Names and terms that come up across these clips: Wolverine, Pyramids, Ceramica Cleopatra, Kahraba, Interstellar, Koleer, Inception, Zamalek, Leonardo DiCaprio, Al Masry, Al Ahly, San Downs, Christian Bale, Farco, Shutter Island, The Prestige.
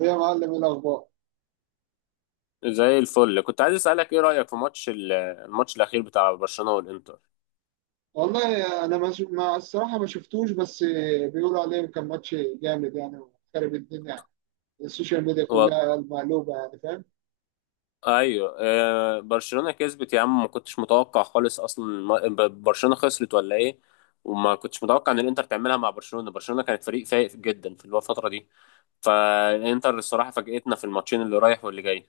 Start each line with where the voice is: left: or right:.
right: إيه يا معلم؟ ايه الاخبار؟
left: زي الفل كنت عايز اسالك ايه رايك في ماتش الماتش الاخير بتاع برشلونه والانتر.
right: والله انا ما الصراحه ما شفتوش، بس بيقولوا عليه كان ماتش جامد يعني، وخرب الدنيا يعني. السوشيال ميديا
left: و...
right: كلها مقلوبه يعني، فاهم؟
left: ايوه، برشلونه كسبت يا عم، ما كنتش متوقع خالص اصلا. برشلونه خسرت ولا ايه؟ وما كنتش متوقع ان الانتر تعملها مع برشلونه كانت فريق فايق جدا في الفتره دي، فالانتر الصراحه فاجئتنا في الماتشين اللي رايح واللي جاي.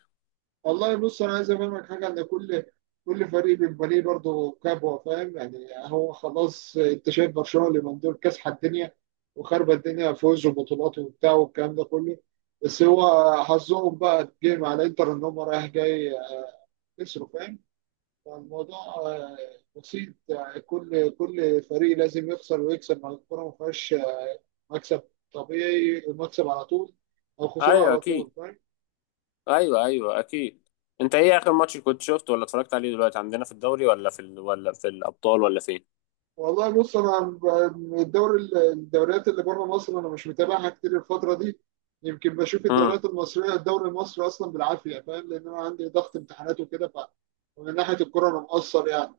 right: والله بص، انا عايز افهمك حاجه، ان كل فريق بيبقى ليه برضه كبوه، فاهم يعني؟ هو خلاص، انت شايف برشلونه اللي من دول كاسحه الدنيا وخربت الدنيا، فوز وبطولات وبتاع والكلام ده كله. بس هو حظهم بقى اتجه مع الانتر، ان هم رايح جاي خسروا، فاهم؟ الموضوع بسيط يعني. كل فريق لازم يخسر ويكسب، مع الكورة ما فيهاش مكسب طبيعي، المكسب على طول أو خسارة
left: ايوه
right: على طول،
left: اكيد.
right: فاهم؟
left: ايوه، ايوه، اكيد. انت ايه اخر ماتش كنت شفته ولا اتفرجت عليه دلوقتي، عندنا في الدوري ولا في ولا في الابطال ولا فين؟
right: والله بص، الدوري، الدوريات اللي بره مصر، أنا مش متابعها كتير الفترة دي. يمكن بشوف
left: امم.
right: الدوريات المصرية، الدوري المصري أصلا بالعافية، فاهم؟ لأن أنا عندي ضغط امتحانات وكده، ف ومن ناحية الكورة أنا مقصر يعني.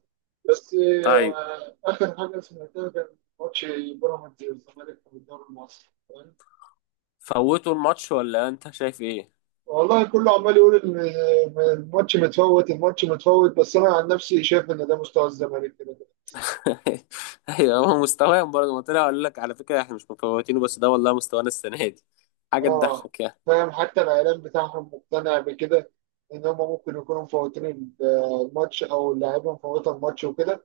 right: بس
left: ايوه.
right: آخر حاجة سمعتها كان ماتش بيراميدز والزمالك في الدوري المصري.
left: فوتوا الماتش ولا انت شايف ايه؟
right: والله كله عمال يقول إن الماتش متفوت، الماتش متفوت، بس انا عن نفسي شايف ان ده مستوى الزمالك كده كده.
left: ايوه، هو مستواهم برضه ما طلع، قال لك على فكره احنا مش مفوتينه، بس ده والله مستوانا السنه دي، حاجه
right: اه،
left: تضحك يعني.
right: فاهم؟ حتى الاعلام بتاعهم مقتنع بكده، ان هم ممكن يكونوا مفوتين الماتش، او اللاعيبه مفوته الماتش وكده.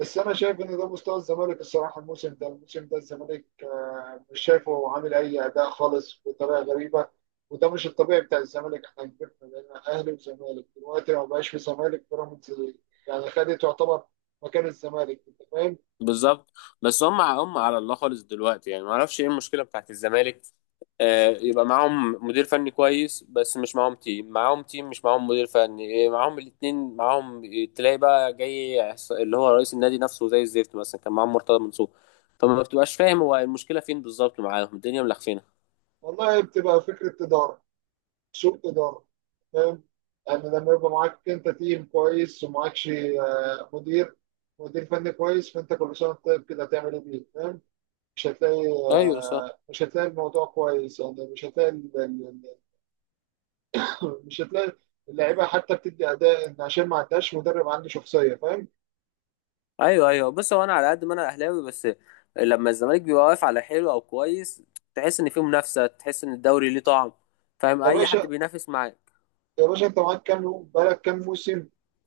right: بس انا شايف ان ده مستوى الزمالك الصراحه، الموسم ده، الموسم ده الزمالك مش شايفه عامل اي اداء خالص، بطريقه غريبه. وده مش الطبيعي بتاع الزمالك. احنا كبرنا بقينا اهلي وزمالك، دلوقتي ما بقاش في زمالك، بيراميدز يعني خدت تعتبر مكان الزمالك، انت فاهم؟
left: بالظبط. بس هم على الله خالص دلوقتي، يعني ما اعرفش ايه المشكله بتاعت الزمالك. آه، يبقى معاهم مدير فني كويس بس مش معاهم تيم، معاهم تيم مش معاهم مدير فني، إيه، معاهم الاتنين معاهم. تلاقي بقى جاي اللي هو رئيس النادي نفسه زي الزفت، مثلا كان معاهم مرتضى منصور، فما بتبقاش فاهم هو المشكله فين بالظبط، معاهم الدنيا ملخفينه.
right: والله بتبقى فكره اداره، سوء اداره، فاهم؟ يعني لما يبقى معاك انت تيم كويس ومعاكش مدير، مدير فني كويس، فانت كل سنه طيب كده هتعمل ايه بيه، فاهم؟ مش هتلاقي،
left: ايوه صح.
right: مش هتلاقي الموضوع كويس يعني، مش هتلاقي مش هتلاقي اللعيبه حتى بتدي اداء، ان عشان ما عندهاش مدرب عنده شخصيه، فاهم؟
left: ايوه، ايوه. بص، هو انا على قد ما انا اهلاوي، بس لما الزمالك بيبقى واقف على حلو او كويس، تحس ان فيه منافسه، تحس ان الدوري ليه طعم، فاهم؟
right: يا
left: اي حد
right: باشا،
left: بينافس معاك.
right: يا باشا، انت معاك كام يوم؟ بقالك كام موسم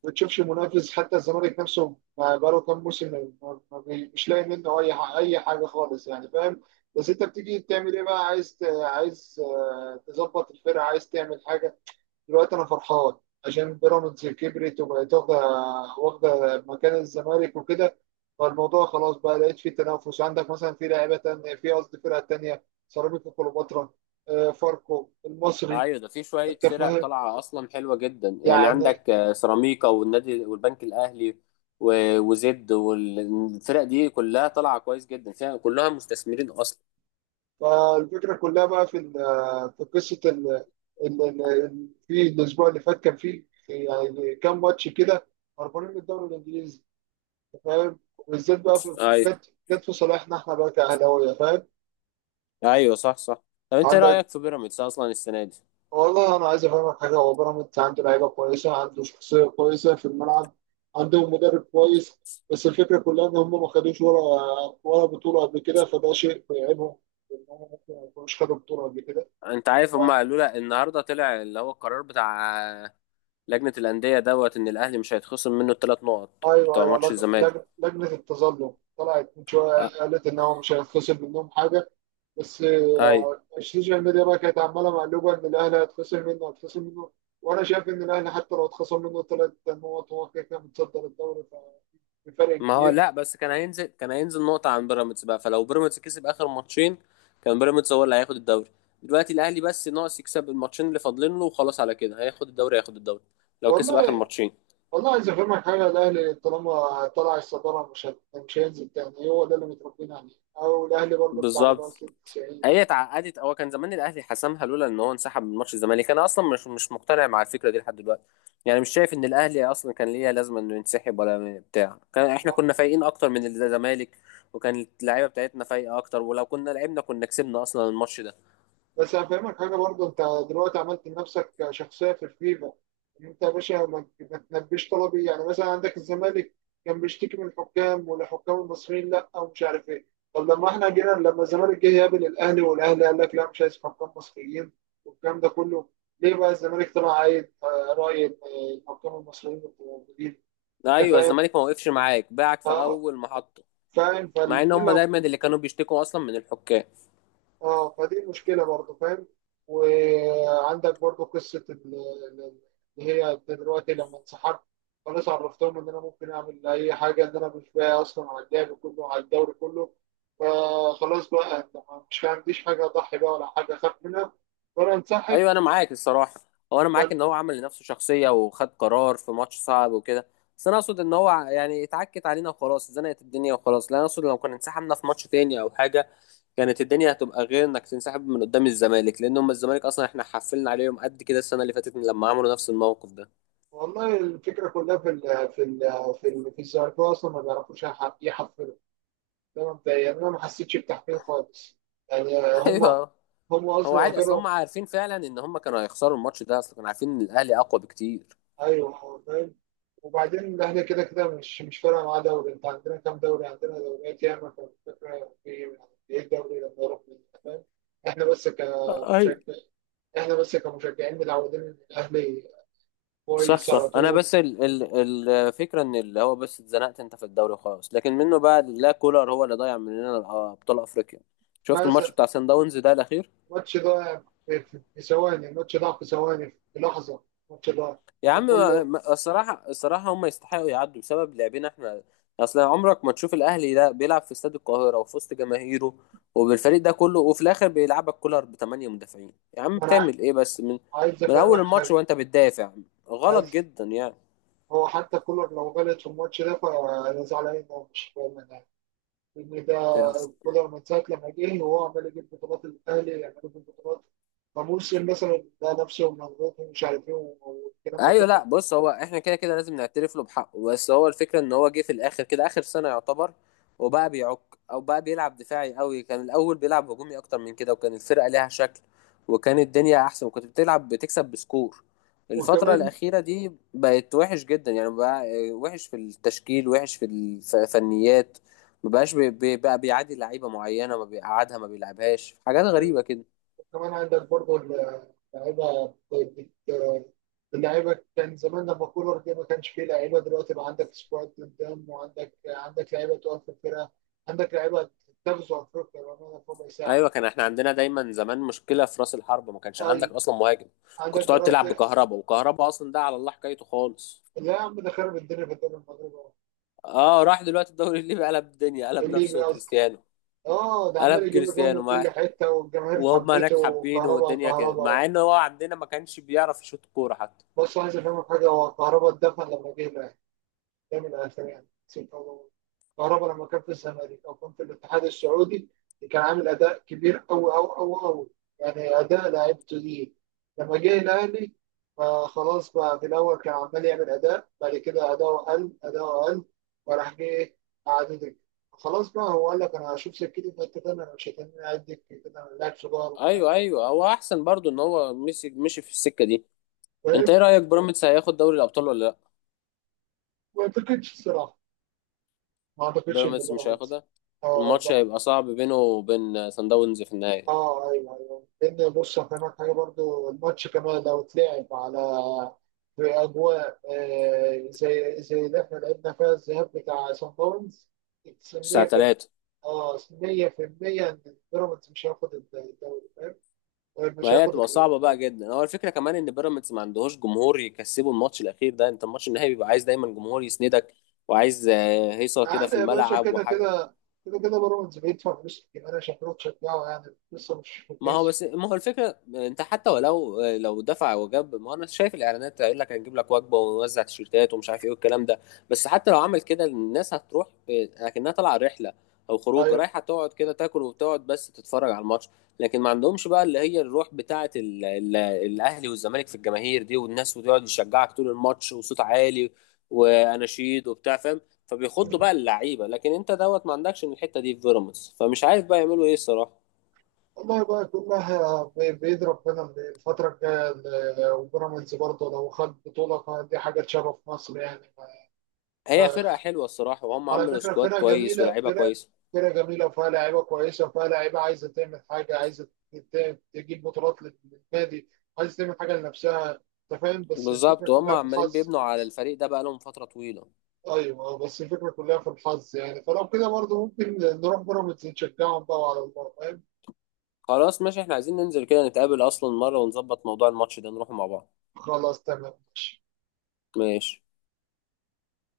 right: ما بتشوفش منافس؟ حتى الزمالك نفسه ما بقاله كام موسم ما- ما- ما بي- مش لاقي منه اي حاجه خالص يعني، فاهم؟ بس انت بتيجي تعمل ايه بقى؟ عايز عايز تظبط الفرقه، عايز تعمل حاجه. دلوقتي انا فرحان عشان بيراميدز كبرت وبقت واخده، واخده مكان الزمالك وكده. فالموضوع خلاص بقى لقيت فيه تنافس، عندك مثلا في لعيبه تانية، في قصدي فرقه تانية، سيراميكا كليوباترا، فاركو، المصري.
left: ايوه، ده في شويه
right: انت
left: فرق
right: فاهم
left: طالعه اصلا حلوه جدا يعني،
right: يعني؟
left: عندك سيراميكا والنادي والبنك الاهلي وزد، والفرق دي كلها طالعه كويس جدا، فيها كلها مستثمرين اصلا.
right: فالفكره كلها بقى في في قصه في الاسبوع اللي فات كان فيه يعني كام ماتش كده هربانين من الدوري الانجليزي، انت فاهم؟ وبالذات بقى في،
left: ايوه،
right: جت في صالحنا احنا بقى كاهلاويه، فاهم؟
left: ايوه، صح صح. طب انت إيه
right: عندك،
left: رايك في بيراميدز اصلا السنه دي؟
right: والله انا عايز افهمك حاجه، هو بيراميدز عنده لعيبه كويسه، عنده شخصيه كويسه في الملعب، عندهم مدرب كويس. بس الفكره كلها ان هم ما خدوش ولا ولا بطوله قبل كده، فده شيء بيعيبهم، ان هم ممكن ما يكونوش خدوا بطوله قبل كده.
left: انت عارف
right: ف-
left: هم قالوا لها النهارده، طلع اللي هو القرار بتاع لجنة الأندية دوت، إن الأهلي مش هيتخصم منه الثلاث نقط
right: ايوه
left: بتوع
right: ايوه،
left: ماتش الزمالك؟
right: لجنه التظلم طلعت من شويه،
left: أ-
right: قالت ان هو مش هيتخصم منهم حاجه. بس
left: أيوة.
right: السوشيال ميديا بقى كانت عماله مقلوبه ان الاهلي هيتخصم منه، هيتخصم منه. وانا شايف ان الاهلي حتى لو اتخصم منه ثلاث نقط هو كده كده متصدر الدوري ف- بفرق
left: ما هو
right: كبير.
left: لا، بس كان هينزل، كان هينزل نقطة عن بيراميدز بقى، فلو بيراميدز كسب آخر ماتشين كان بيراميدز هو اللي هياخد الدوري، دلوقتي الأهلي بس ناقص يكسب الماتشين اللي فاضلين له وخلاص، على كده هياخد الدوري، هياخد الدوري لو كسب آخر
right: والله،
left: ماتشين.
right: والله عايز افهمك حاجه، الاهلي طالما طلع الصداره مش هينزل تاني. هو ده اللي متربيين عليه، او الاهلي برضه بتاع
left: بالظبط.
right: بنوصل 90
left: هي
right: يعني.
left: اتعقدت، هو كان زمان الاهلي حسمها لولا ان هو انسحب من ماتش الزمالك، انا اصلا مش مقتنع مع الفكره دي لحد دلوقتي، يعني مش شايف ان الاهلي اصلا كان ليه لازمه انه ينسحب ولا بتاع، كان احنا كنا فايقين اكتر من الزمالك، وكان اللعيبه بتاعتنا فايقه اكتر، ولو كنا لعبنا كنا كسبنا اصلا الماتش ده.
right: بس هفهمك حاجه برضه، انت دلوقتي عملت لنفسك شخصيه في الفيفا، ان انت يا باشا ما، ما تنبيش طلبي. يعني مثلا عندك الزمالك كان بيشتكي من الحكام، والحكام المصريين لا، ومش عارف ايه. طب لما احنا جينا، لما الزمالك جه يقابل الاهلي، والاهلي قال لك لا، مش عايز حكام مصريين والكلام ده كله، ليه بقى الزمالك طلع عايز راي إن الحكام المصريين الموجودين؟ انت
left: ايوه،
right: فاهم؟
left: الزمالك ما وقفش معاك، باعك في
right: اه،
left: اول محطه،
right: فاهم.
left: مع ان
right: فالاثنين
left: هم
right: لو،
left: دايما اللي كانوا بيشتكوا اصلا من الحكام.
right: اه فدي مشكله برضه، فاهم؟ وعندك برضه قصه اللي هي دلوقتي لما انسحبت، خلاص عرفتهم ان انا ممكن اعمل اي حاجه، ان انا مش باقي اصلا على اللعب كله على الدوري كله. فخلاص بقى انت مش ما عنديش حاجه اضحي بقى، ولا حاجه اخاف منها، وانا انسحب.
left: ايوه، انا معاك الصراحه. هو انا معاك
right: بل،
left: ان هو عمل لنفسه شخصيه وخد قرار في ماتش صعب وكده، بس انا اقصد ان هو يعني اتعكت علينا وخلاص، زنقت الدنيا وخلاص. لا، انا اقصد لو كنا انسحبنا في ماتش تاني او حاجه، كانت الدنيا هتبقى غير انك تنسحب من قدام الزمالك، لان هم الزمالك اصلا احنا حفلنا عليهم قد كده السنه اللي فاتت من لما عملوا نفس الموقف ده.
right: والله الفكره كلها في ال في ال في الزمالكاويه اصلا ما بيعرفوش يحفلوا. ده مبدئيا يعني انا ما حسيتش بتحفيل خالص يعني. هم،
left: ايوه.
right: هم
left: هو
right: اصلا
left: عادي اصلا،
right: اخرهم.
left: هم عارفين فعلا ان هم كانوا هيخسروا الماتش ده اصلا، كانوا عارفين ان الاهلي اقوى بكتير.
right: ايوه، فاهم. وبعدين الاهلي كده كده مش مش فارقه معاه دوري. انت عندنا كام دوري؟ عندنا دوريات ياما، فالفكره في ايه؟ إيه الدوري لما يروح من، فاهم؟ احنا بس كمشجع، احنا بس كمشجعين متعودين ان الاهلي
left: صح
right: كويس على
left: صح. انا
right: طول.
left: بس ال ال الفكره ان اللي هو بس اتزنقت انت في الدوري خالص، لكن منه بقى لا، كولر هو اللي ضيع مننا ابطال افريقيا. شفت
right: مثلا
left: الماتش بتاع سان داونز ده الاخير؟
right: الماتش ده، في في ثواني، الماتش ده في ثواني في لحظه، الماتش ده،
left: يا عم،
right: وكله
left: الصراحه، الصراحه هم يستحقوا يعدوا بسبب لعبنا احنا، اصل عمرك ما تشوف الاهلي ده بيلعب في استاد القاهره وفي وسط جماهيره وبالفريق ده كله وفي الاخر بيلعبك كولر بثمانيه مدافعين. يا عم
right: ما انا،
left: بتعمل ايه بس؟
right: عايز
left: من اول
right: افهمك
left: الماتش
right: حاجه،
left: وانت بتدافع، غلط
right: عايز،
left: جدا
right: هو حتى كولر لو غلط في الماتش ده فانا زعلان إن هو مش فاهم ده.
left: يعني.
right: كولر من ساعة لما جه وهو عمال يجيب بطولات الأهلي، يعملوا في البطولات، فموسم مثلا ده نفسه مضغوط، ومش عارف إيه والكلام ده
left: ايوه،
right: كله.
left: لا بص، هو احنا كده كده لازم نعترف له بحقه، بس هو الفكره ان هو جه في الاخر كده اخر سنه يعتبر، وبقى بيعك او بقى بيلعب دفاعي قوي، كان الاول بيلعب هجومي اكتر من كده، وكان الفرقه ليها شكل، وكان الدنيا احسن، وكنت بتلعب بتكسب بسكور. الفتره
right: وكمان
left: الاخيره دي بقت وحش جدا يعني، بقى وحش في التشكيل، وحش في الفنيات، ما بقاش بقى بيعادي لعيبه معينه، ما بيقعدها، ما بيلعبهاش، حاجات
right: يعني،
left: غريبه كده.
right: كمان عندك برضه اللعيبة بت- بت- اللعيبة كان زمان لما كولر جه ما كانش فيه لعيبة، دلوقتي بقى عندك سكواد قدام، وعندك لعيبة تقف في الفرقة، عندك لعيبة تغزو أفريقيا بأمانة في ربع ساعة.
left: ايوه، كان احنا عندنا دايما زمان مشكله في راس الحرب، ما كانش عندك
right: أي،
left: اصلا مهاجم،
right: عندك
left: كنت تقعد تلعب
right: دلوقتي،
left: بكهربا، وكهربا اصلا ده على الله حكايته خالص.
right: لا يا عم، ده خرب الدنيا في الدوري المغربي،
left: اه، راح دلوقتي الدوري الليبي قلب الدنيا، قلب
right: الليبي
left: نفسه
right: قصدي.
left: كريستيانو،
right: اه، ده عمال
left: قلب
right: يجيب جون
left: كريستيانو،
right: من
left: مع
right: كل حته، والجماهير
left: وهم هناك
right: حبته.
left: حابينه
right: وكهرباء،
left: والدنيا كده، مع
right: كهرباء،
left: ان هو عندنا ما كانش بيعرف يشوط كوره حتى.
right: بص عايز افهمك حاجه، هو كهرباء اتدفن لما جه. دايما اهلاوي يعني، نسيت والله، كهربا لما كان في الزمالك او كان في الاتحاد السعودي كان عامل اداء كبير قوي قوي قوي قوي، يعني اداء لعيبته دي. لما جه الاهلي، فخلاص بقى في الاول كان عمال يعمل اداء، بعد كده اداؤه قل، اداؤه قل، وراح جه إيه؟ قعد دكة. خلاص بقى هو قال لك انا هشوف سكتي في حته تانيه، انا مش هتنين قاعد دكة كده، انا لاعب صغير وبتاع،
left: ايوه ايوه، هو احسن برضو ان هو مشي، مشي في السكه دي. انت ايه
right: فاهم؟
left: رايك، بيراميدز هياخد دوري الابطال ولا لا؟
right: ما اعتقدش الصراحه، ما اعتقدش ان
left: بيراميدز مش
right: بيراميدز،
left: هياخدها،
right: اه.
left: الماتش هيبقى صعب بينه وبين سان داونز في النهائي
right: اه ايوه ايوه، لان بص هفهمك حاجه برضو، الماتش كمان لو اتلعب على، في اجواء زي زي اللي احنا لعبنا فيها الذهاب بتاع سان داونز،
left: الساعه
right: 100% في،
left: 3.
right: اه، 100% ان بيراميدز مش هياخد الدوري، فاهم؟ مش
left: ما هي
right: هياخد
left: هتبقى
right: البطوله.
left: صعبة بقى جدا، هو الفكرة كمان ان بيراميدز ما عندهوش جمهور يكسبه الماتش الاخير ده، انت الماتش النهائي بيبقى عايز دايما جمهور يسندك، وعايز هيصة كده
right: عادي
left: في
right: يا باشا،
left: الملعب
right: كده
left: وحاجة.
right: كده، كده كده بيراميدز بيدفع فلوس كتير انا شكله تشجعه يعني، لسه مش في الكيس.
left: ما هو الفكره، انت حتى ولو دفع وجاب، ما هو انا شايف الاعلانات هيقول لك هنجيب لك وجبه ونوزع تيشيرتات ومش عارف ايه والكلام ده، بس حتى لو عمل كده الناس هتروح لكنها طالعه رحله او خروج،
right: ايوه،
left: رايحه تقعد كده تاكل وتقعد بس تتفرج على الماتش، لكن ما عندهمش بقى اللي هي الروح بتاعه ال ال الاهلي والزمالك في الجماهير دي والناس، وتقعد تشجعك طول الماتش وصوت عالي واناشيد وبتاع، فاهم؟ فبيخضوا بقى اللعيبه، لكن انت دوت ما عندكش من الحته دي في بيراميدز، فمش عارف بقى يعملوا ايه الصراحه.
right: والله بقى كلها بإيد ربنا من الفترة الجاية ال- وبيراميدز برضه لو خد بطولة فدي حاجة تشرف مصر يعني.
left: هي فرقة حلوة الصراحة، وهم
right: على
left: عملوا
right: فكرة
left: سكواد
right: فرقة
left: كويس
right: جميلة،
left: ولاعيبة
right: فرقة،
left: كويسة.
right: فرقة جميلة، وفيها لعيبة كويسة، وفيها لعيبة عايزة تعمل حاجة، عايزة تجيب بطولات لل- للنادي، عايزة تعمل حاجة لنفسها. أنت فاهم؟ بس الفكرة
left: بالظبط، وهم
right: كلها في
left: عمالين
right: الحظ.
left: بيبنوا على الفريق ده بقالهم فترة طويلة.
right: أيوه، بس الفكرة كلها في الحظ يعني، فلو كده برضه ممكن نروح بيراميدز نشجعهم بقى على الله، فاهم؟
left: خلاص ماشي، احنا عايزين ننزل كده نتقابل أصلا مرة ونظبط موضوع الماتش ده، نروح مع بعض.
right: خلاص تمام ماشي.
left: ماشي.